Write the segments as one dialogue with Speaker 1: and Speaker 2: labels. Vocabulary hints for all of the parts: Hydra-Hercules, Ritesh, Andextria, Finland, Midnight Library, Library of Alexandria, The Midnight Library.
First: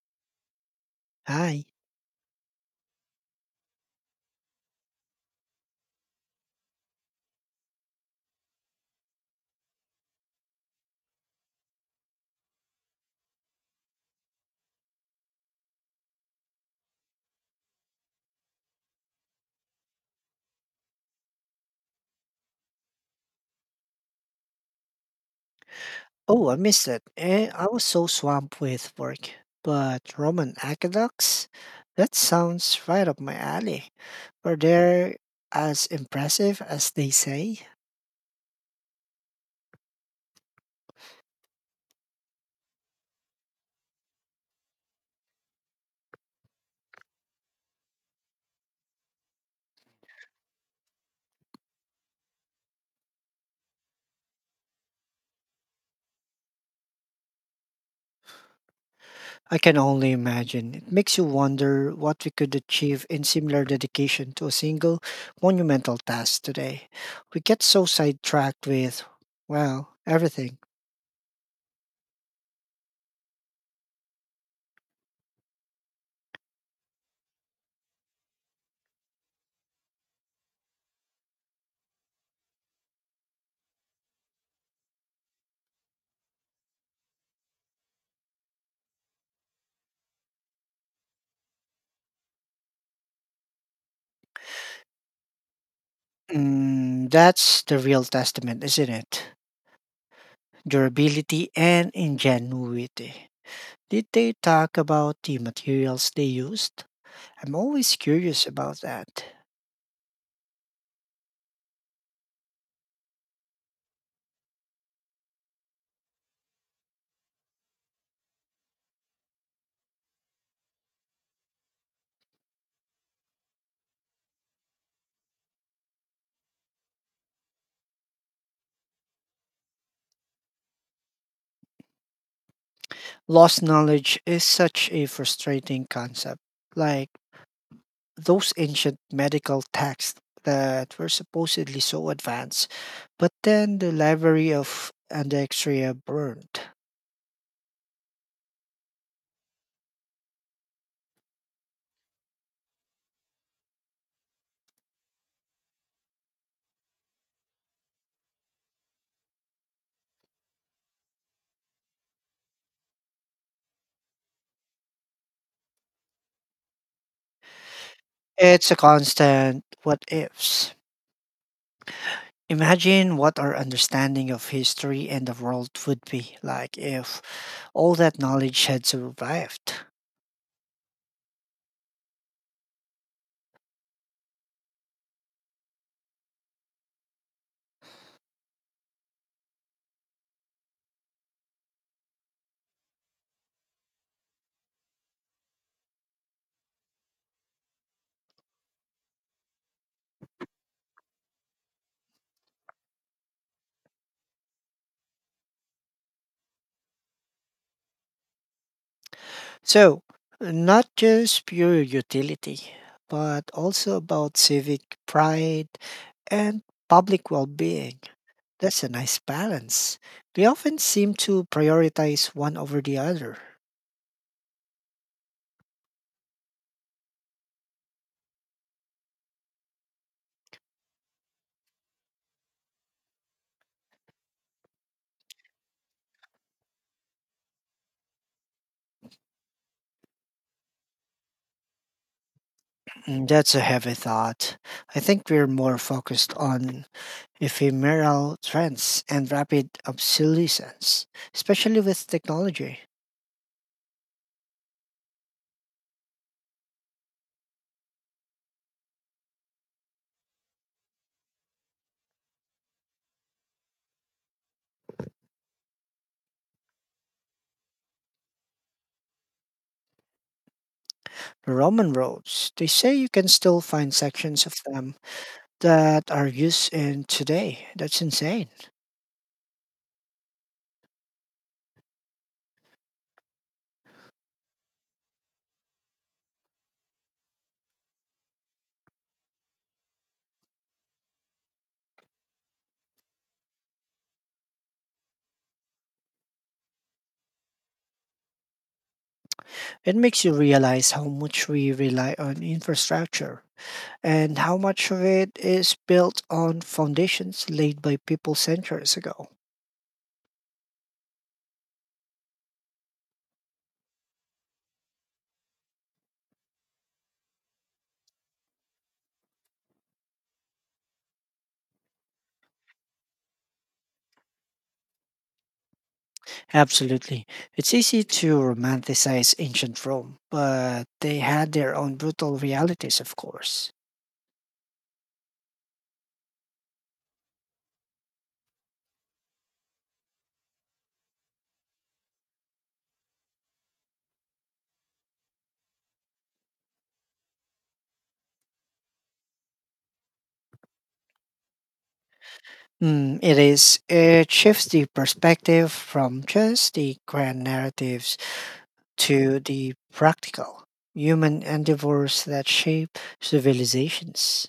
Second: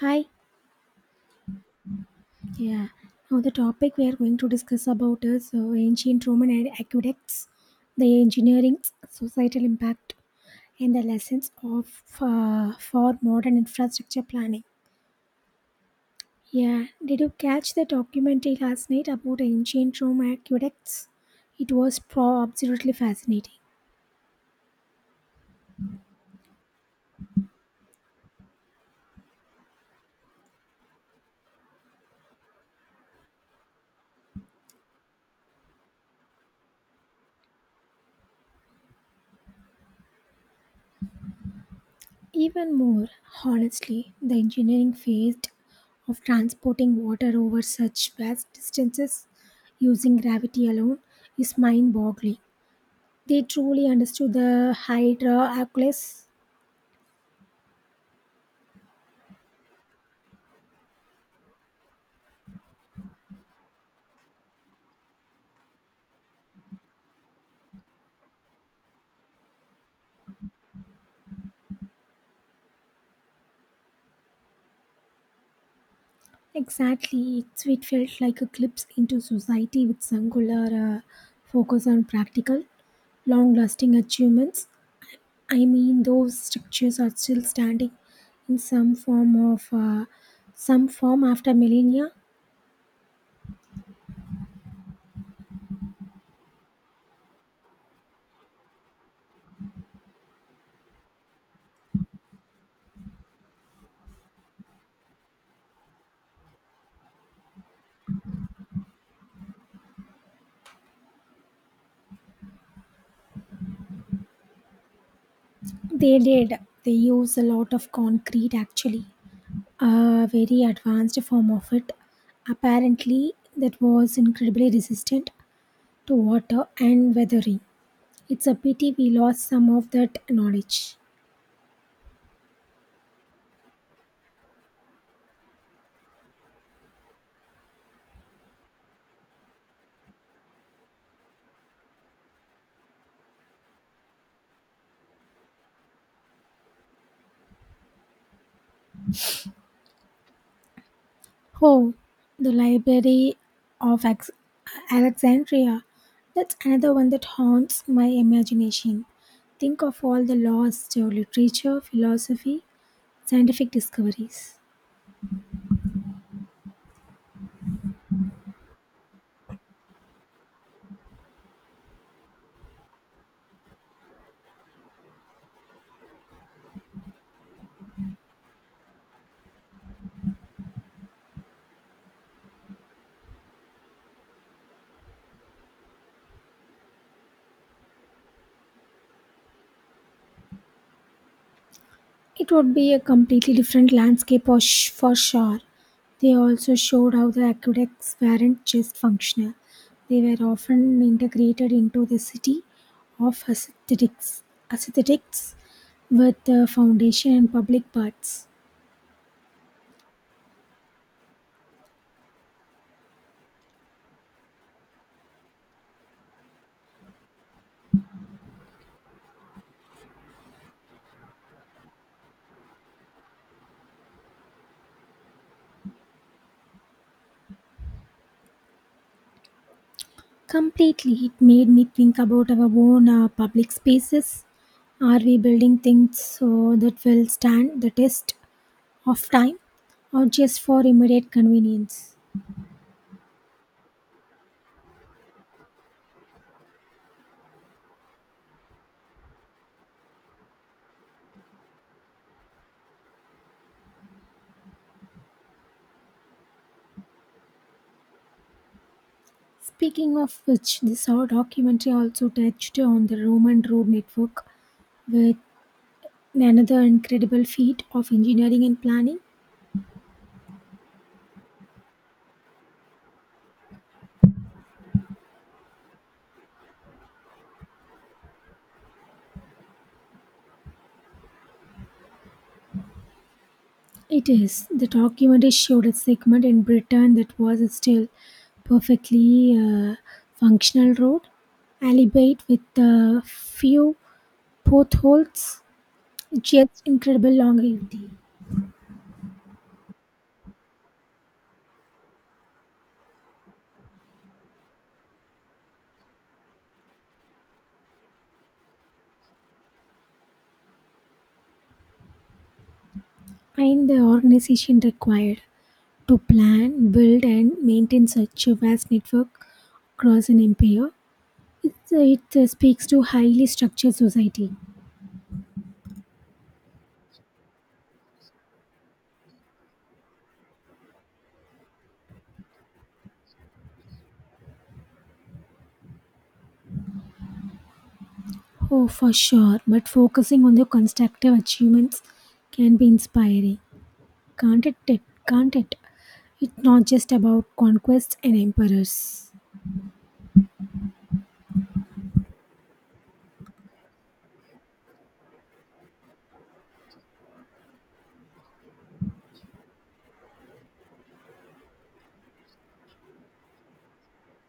Speaker 1: Hi.
Speaker 2: Hi.
Speaker 1: Yeah. Now the topic we are going to discuss about is ancient Roman and aqueducts, the engineering, societal impact, and the lessons of for modern infrastructure planning. Yeah. Did you catch the documentary last night about ancient Rome aqueducts? It was pro absolutely fascinating.
Speaker 2: Oh, I missed it. I was so swamped with work. But Roman aqueducts? That sounds right up my alley. Are they as impressive as they say?
Speaker 1: Even more, honestly, the engineering phase of transporting water over such vast distances using gravity alone is mind boggling. They truly understood the Hydra-Hercules.
Speaker 2: I can only imagine. It makes you wonder what we could achieve in similar dedication to a single monumental task today. We get so sidetracked with, well, everything.
Speaker 1: Exactly, it felt like a glimpse into society with singular focus on practical, long lasting achievements. I mean, those structures are still standing in some form after millennia.
Speaker 2: Mm, that's the real testament, isn't it? Durability and ingenuity. Did they talk about the materials they used? I'm always curious about that.
Speaker 1: They did. They use a lot of concrete actually, a very advanced form of it. Apparently, that was incredibly resistant to water and weathering. It's a pity we lost some of that knowledge.
Speaker 2: Lost knowledge is such a frustrating concept. Like, those ancient medical texts that were supposedly so advanced, but then the library of Andextria burned.
Speaker 1: Oh, the Library of Alexandria. That's another one that haunts my imagination. Think of all the lost literature, philosophy, scientific discoveries.
Speaker 2: It's a constant what ifs. Imagine what our understanding of history and the world would be like if all that knowledge had survived.
Speaker 1: It would be a completely different landscape for sure. They also showed how the aqueducts weren't just functional, they were often integrated into the city of aesthetics with the foundation and public baths.
Speaker 2: So, not just pure utility, but also about civic pride and public well being. That's a nice balance. We often seem to prioritize one over the other.
Speaker 1: Completely, it made me think about our own public spaces. Are we building things so that will stand the test of time or just for immediate convenience?
Speaker 2: Mm, that's a heavy thought. I think we're more focused on ephemeral trends and rapid obsolescence, especially with technology.
Speaker 1: Speaking of which, this our documentary also touched on the Roman road network with another incredible feat of engineering and planning.
Speaker 2: The Roman roads, they say you can still find sections of them that are used in today. That's insane.
Speaker 1: It is. The documentary showed a segment in Britain that was still perfectly functional road, albeit with a few potholes, just incredible longevity
Speaker 2: It makes you realize how much we rely on infrastructure and how much of it is built on foundations laid by people centuries ago.
Speaker 1: and the organization required. To plan, build, and maintain such a vast network across an empire, it speaks to highly structured society.
Speaker 2: Absolutely. It's easy to romanticize ancient Rome, but they had their own brutal realities, of course.
Speaker 1: Oh, for sure, but focusing on the constructive achievements can be inspiring. Can't it? Can't it? It's not just about conquests and emperors.
Speaker 2: Mm, it is. It shifts the perspective from just the grand narratives to the practical human endeavors that shape civilizations.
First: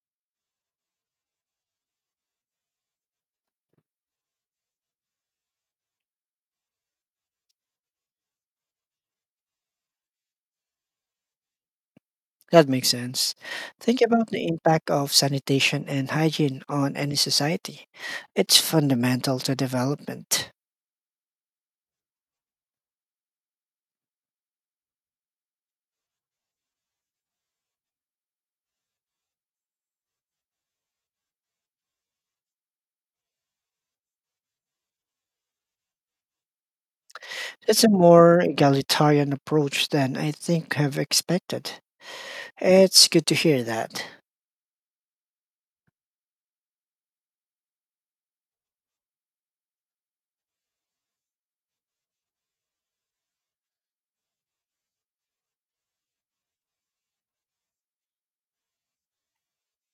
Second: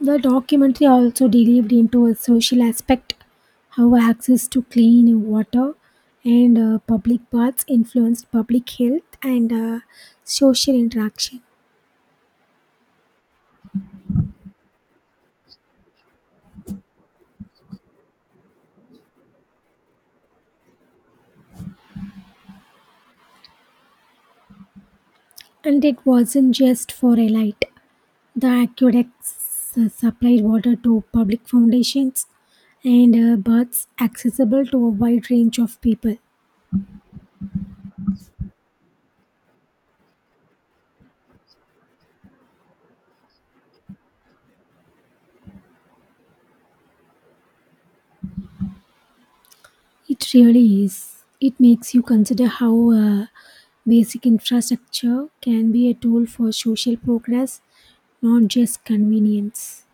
Speaker 1: The documentary also delved into a social aspect, how access to clean water and public baths influenced public health and social interaction.
Speaker 2: That makes sense. Think about the impact of sanitation and hygiene on any society. It's fundamental to development.
Speaker 1: And it wasn't just for elite. The aqueducts supplied water to public foundations and baths accessible to a wide range of people.
Speaker 2: It's a more egalitarian approach than I think have expected. It's good to hear that.
Speaker 1: It really is. It makes you consider how basic infrastructure can be a tool for social progress, not just convenience.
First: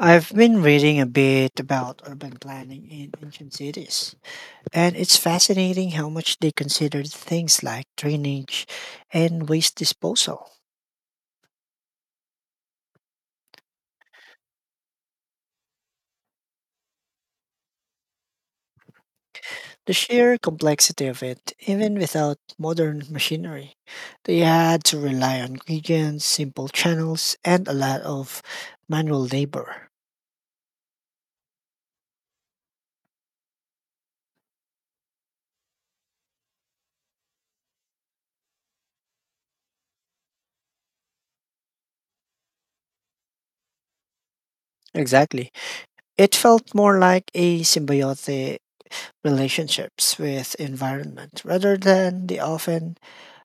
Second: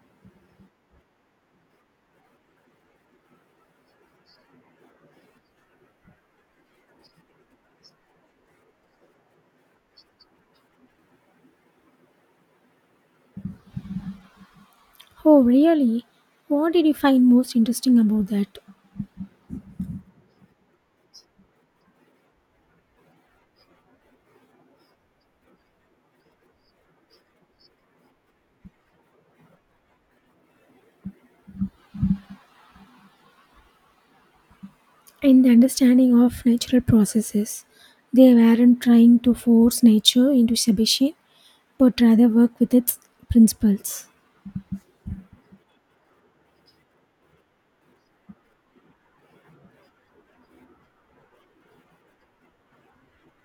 Speaker 2: I've been reading a bit about urban planning in ancient cities, and it's fascinating how much they considered things like drainage and waste disposal.
Speaker 1: Oh, really? What did you find most interesting about that?
Speaker 2: The sheer complexity of it, even without modern machinery, they had to rely on gradients, simple channels, and a lot of manual labor.
Speaker 1: In the understanding of natural processes, they weren't trying to force nature into submission, but rather work with its principles.
Speaker 2: Exactly. It felt more like a symbiotic relationships with environment rather than the often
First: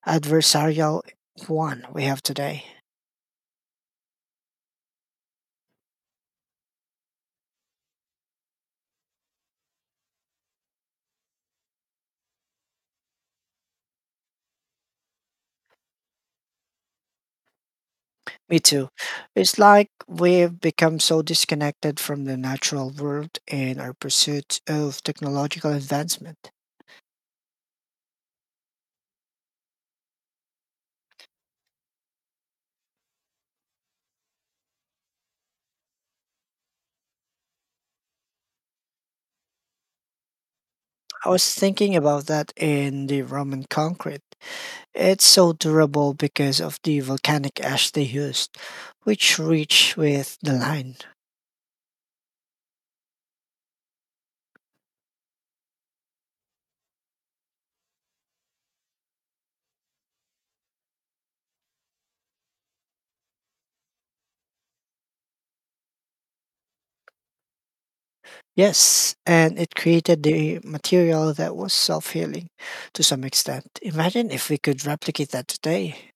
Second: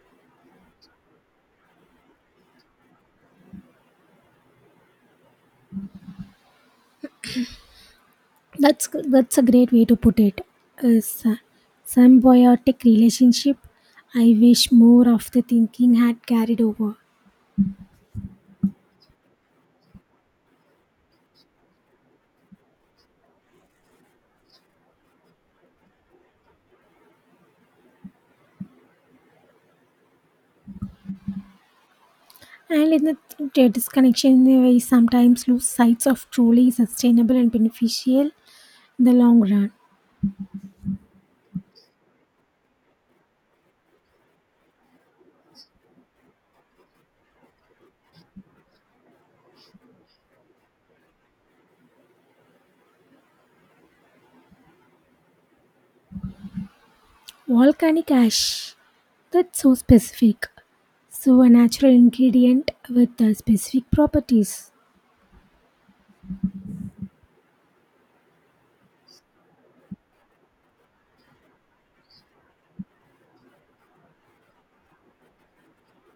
Speaker 2: adversarial one we have today.
Speaker 1: That's a great way to put it. A symbiotic relationship. I wish more of the thinking had carried over.
Speaker 2: Me too. It's like we've become so disconnected from the natural world in our pursuit of technological advancement.
Speaker 1: And in the disconnection, we sometimes lose sight of truly sustainable and beneficial in the long run.
Speaker 2: I was thinking about that in the Roman concrete. It's so durable because of the volcanic ash they used, which reached with the line.
Speaker 1: Volcanic ash. That's so specific. So a natural ingredient with specific properties.
Speaker 2: Yes, and it created the material that was self healing to some extent. Imagine if we could replicate that today.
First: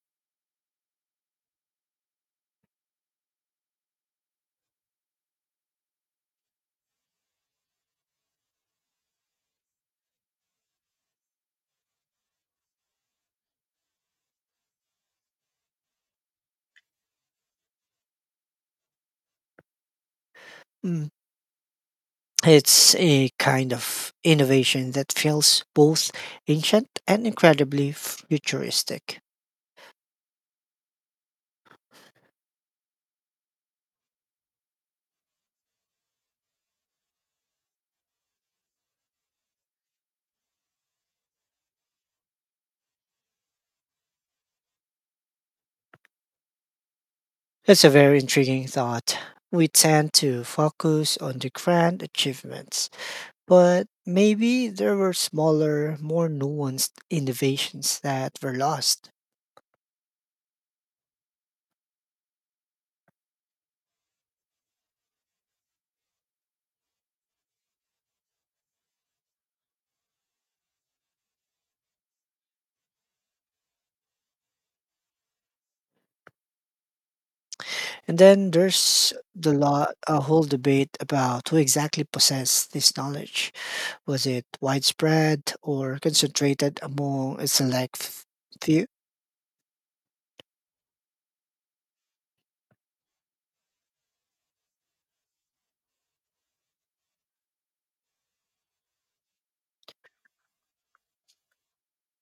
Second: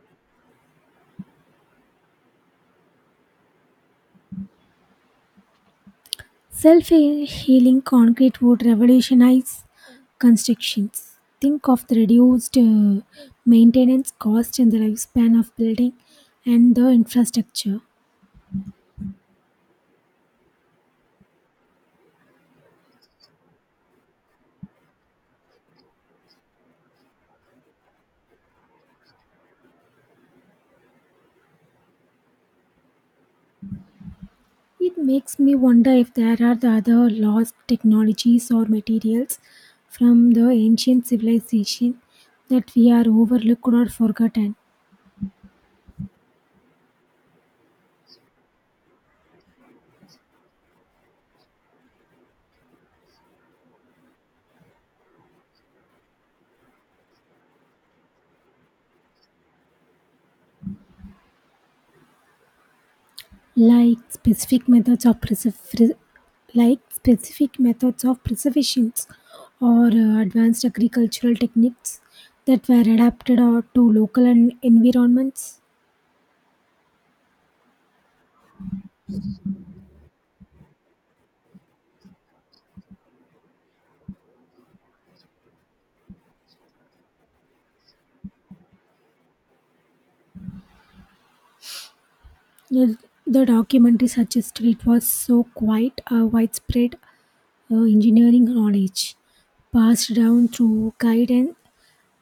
Speaker 1: Self healing concrete would revolutionize constructions. Think of the reduced maintenance cost in the lifespan of building and the infrastructure.
Speaker 2: Hmm. It's a kind of innovation that feels both ancient and incredibly futuristic.
Speaker 1: It makes me wonder if there are the other lost technologies or materials from the ancient civilization that we are overlooked or forgotten.
Speaker 2: It's a very intriguing thought. We tend to focus on the grand achievements, but maybe there were smaller, more nuanced innovations that were lost.
Speaker 1: like specific methods of preserv- like specific methods of preservation, or advanced agricultural techniques that were adapted or to local environments.
Speaker 2: And then there's the lot, a whole debate about who exactly possessed this knowledge. Was it widespread or concentrated among a few?
Speaker 1: The, the documentary suggested it was so quite a widespread engineering knowledge passed down through guide and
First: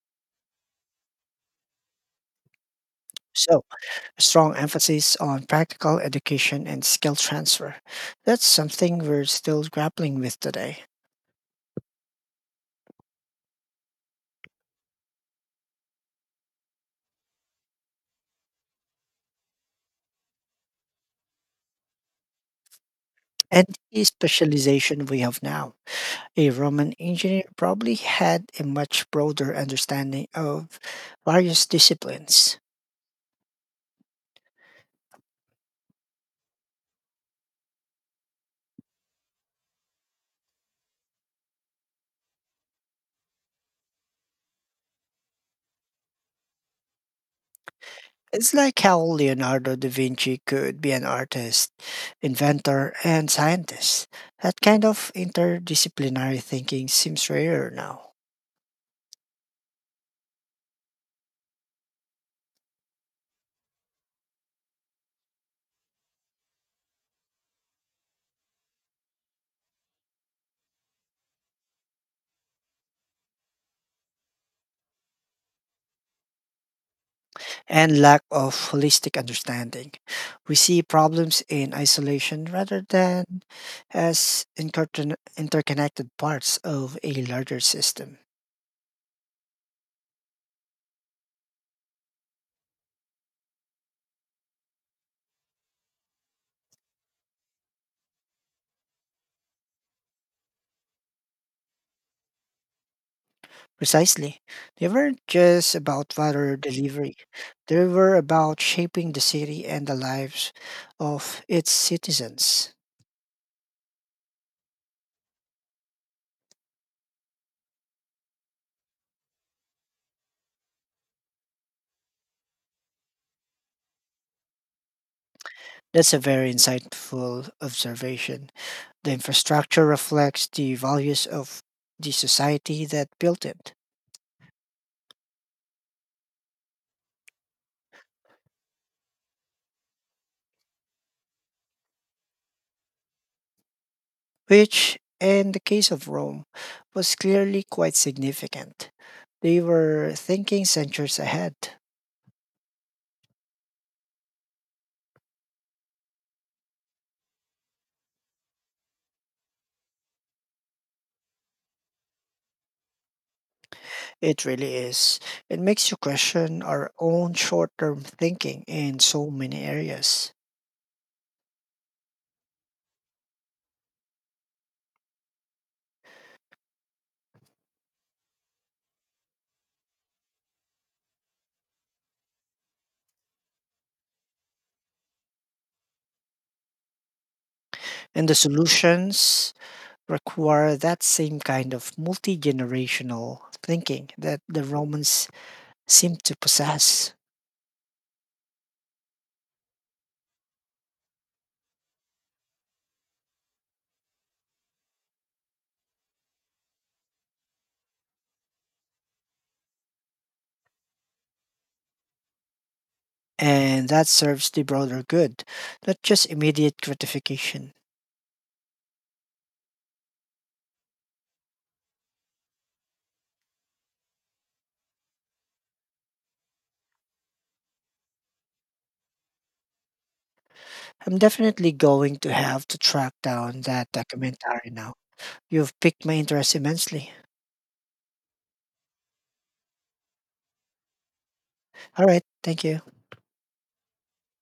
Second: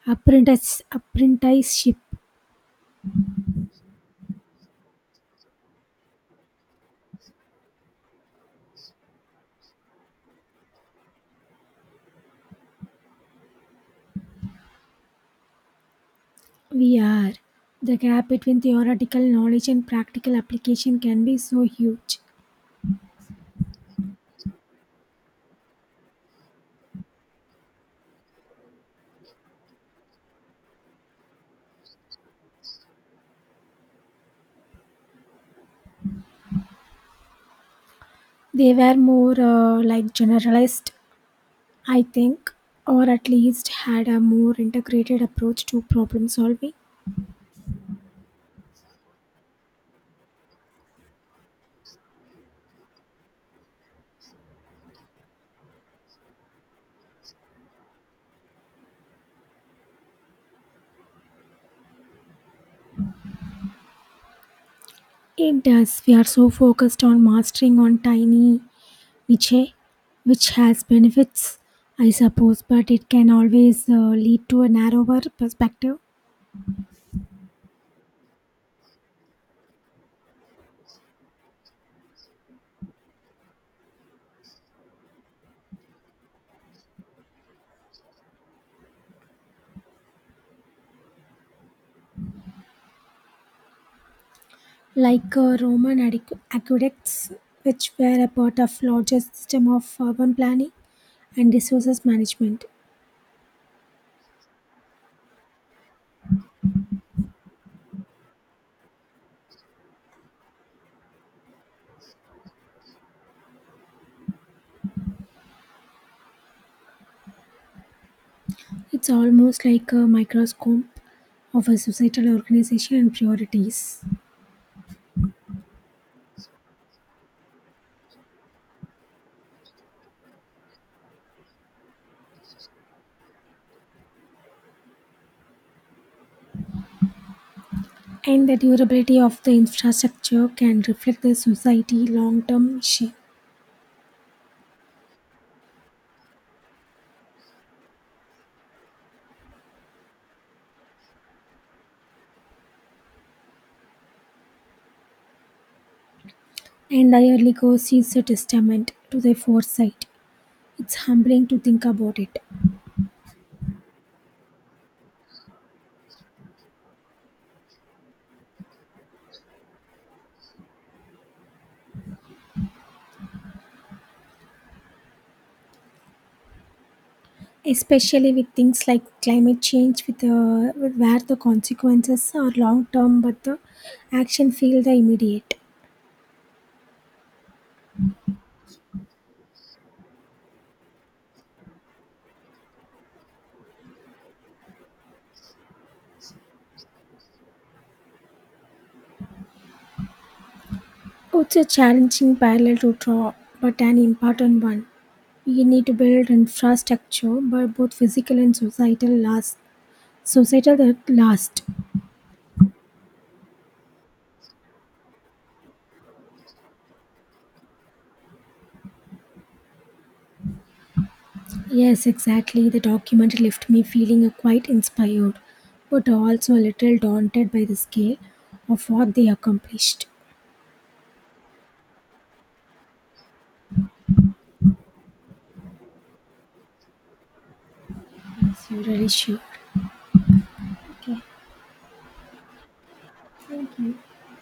Speaker 1: apprenticeship.
Speaker 2: So, a strong emphasis on practical education and skill transfer. That's something we're still grappling with today.
Speaker 1: We are. The gap between theoretical knowledge and practical application can be so huge.
Speaker 2: And the specialization we have now. A Roman engineer probably had a much broader understanding of various disciplines.
Speaker 1: They were more like generalist, I think, or at least had a more integrated approach to problem solving.
Speaker 2: It's like how Leonardo da Vinci could be an artist, inventor, and scientist. That kind of interdisciplinary thinking seems rarer now,
Speaker 1: It does. We are so focused on mastering on tiny niche, which has benefits, I suppose, but it can always lead to a narrower perspective,
Speaker 2: and lack of holistic understanding. We see problems in isolation rather than as interconnected parts of a larger system.
Speaker 1: like Roman aqueducts, which were a part of larger system of urban planning and resources management.
Speaker 2: Precisely. They weren't just about water delivery. They were about shaping the city and the lives of its citizens.
Speaker 1: It's almost like a microscope of a societal organization and priorities.
Speaker 2: That's a very insightful observation. The infrastructure reflects the values of the society that built it,
Speaker 1: And the durability of the infrastructure can reflect the society long term shape.
Speaker 2: which, in the case of Rome, was clearly quite significant. They were thinking centuries ahead.
Speaker 1: And the yearly goals is a testament to their foresight. It's humbling to think about it,
Speaker 2: It really is. It makes you question our own short term thinking in so many areas.
Speaker 1: especially with things like climate change, with where the consequences are long term, but the action feel the immediate.
Speaker 2: And the solutions require that same kind of multi generational thinking that the Romans seem to possess.
Speaker 1: Oh, it's a challenging parallel to draw, but an important one. We need to build infrastructure, but both physical and societal last. Societal that last.
Speaker 2: And that serves the broader good, not just immediate gratification.
Speaker 1: Yes, exactly. The document left me feeling quite inspired, but also a little daunted by the scale of what they accomplished.
Speaker 2: I'm definitely going to have to track down that documentary now. You've piqued my interest immensely.
Speaker 1: Yes, you really sure. Okay,
Speaker 2: All right, thank you.
Speaker 1: thank you.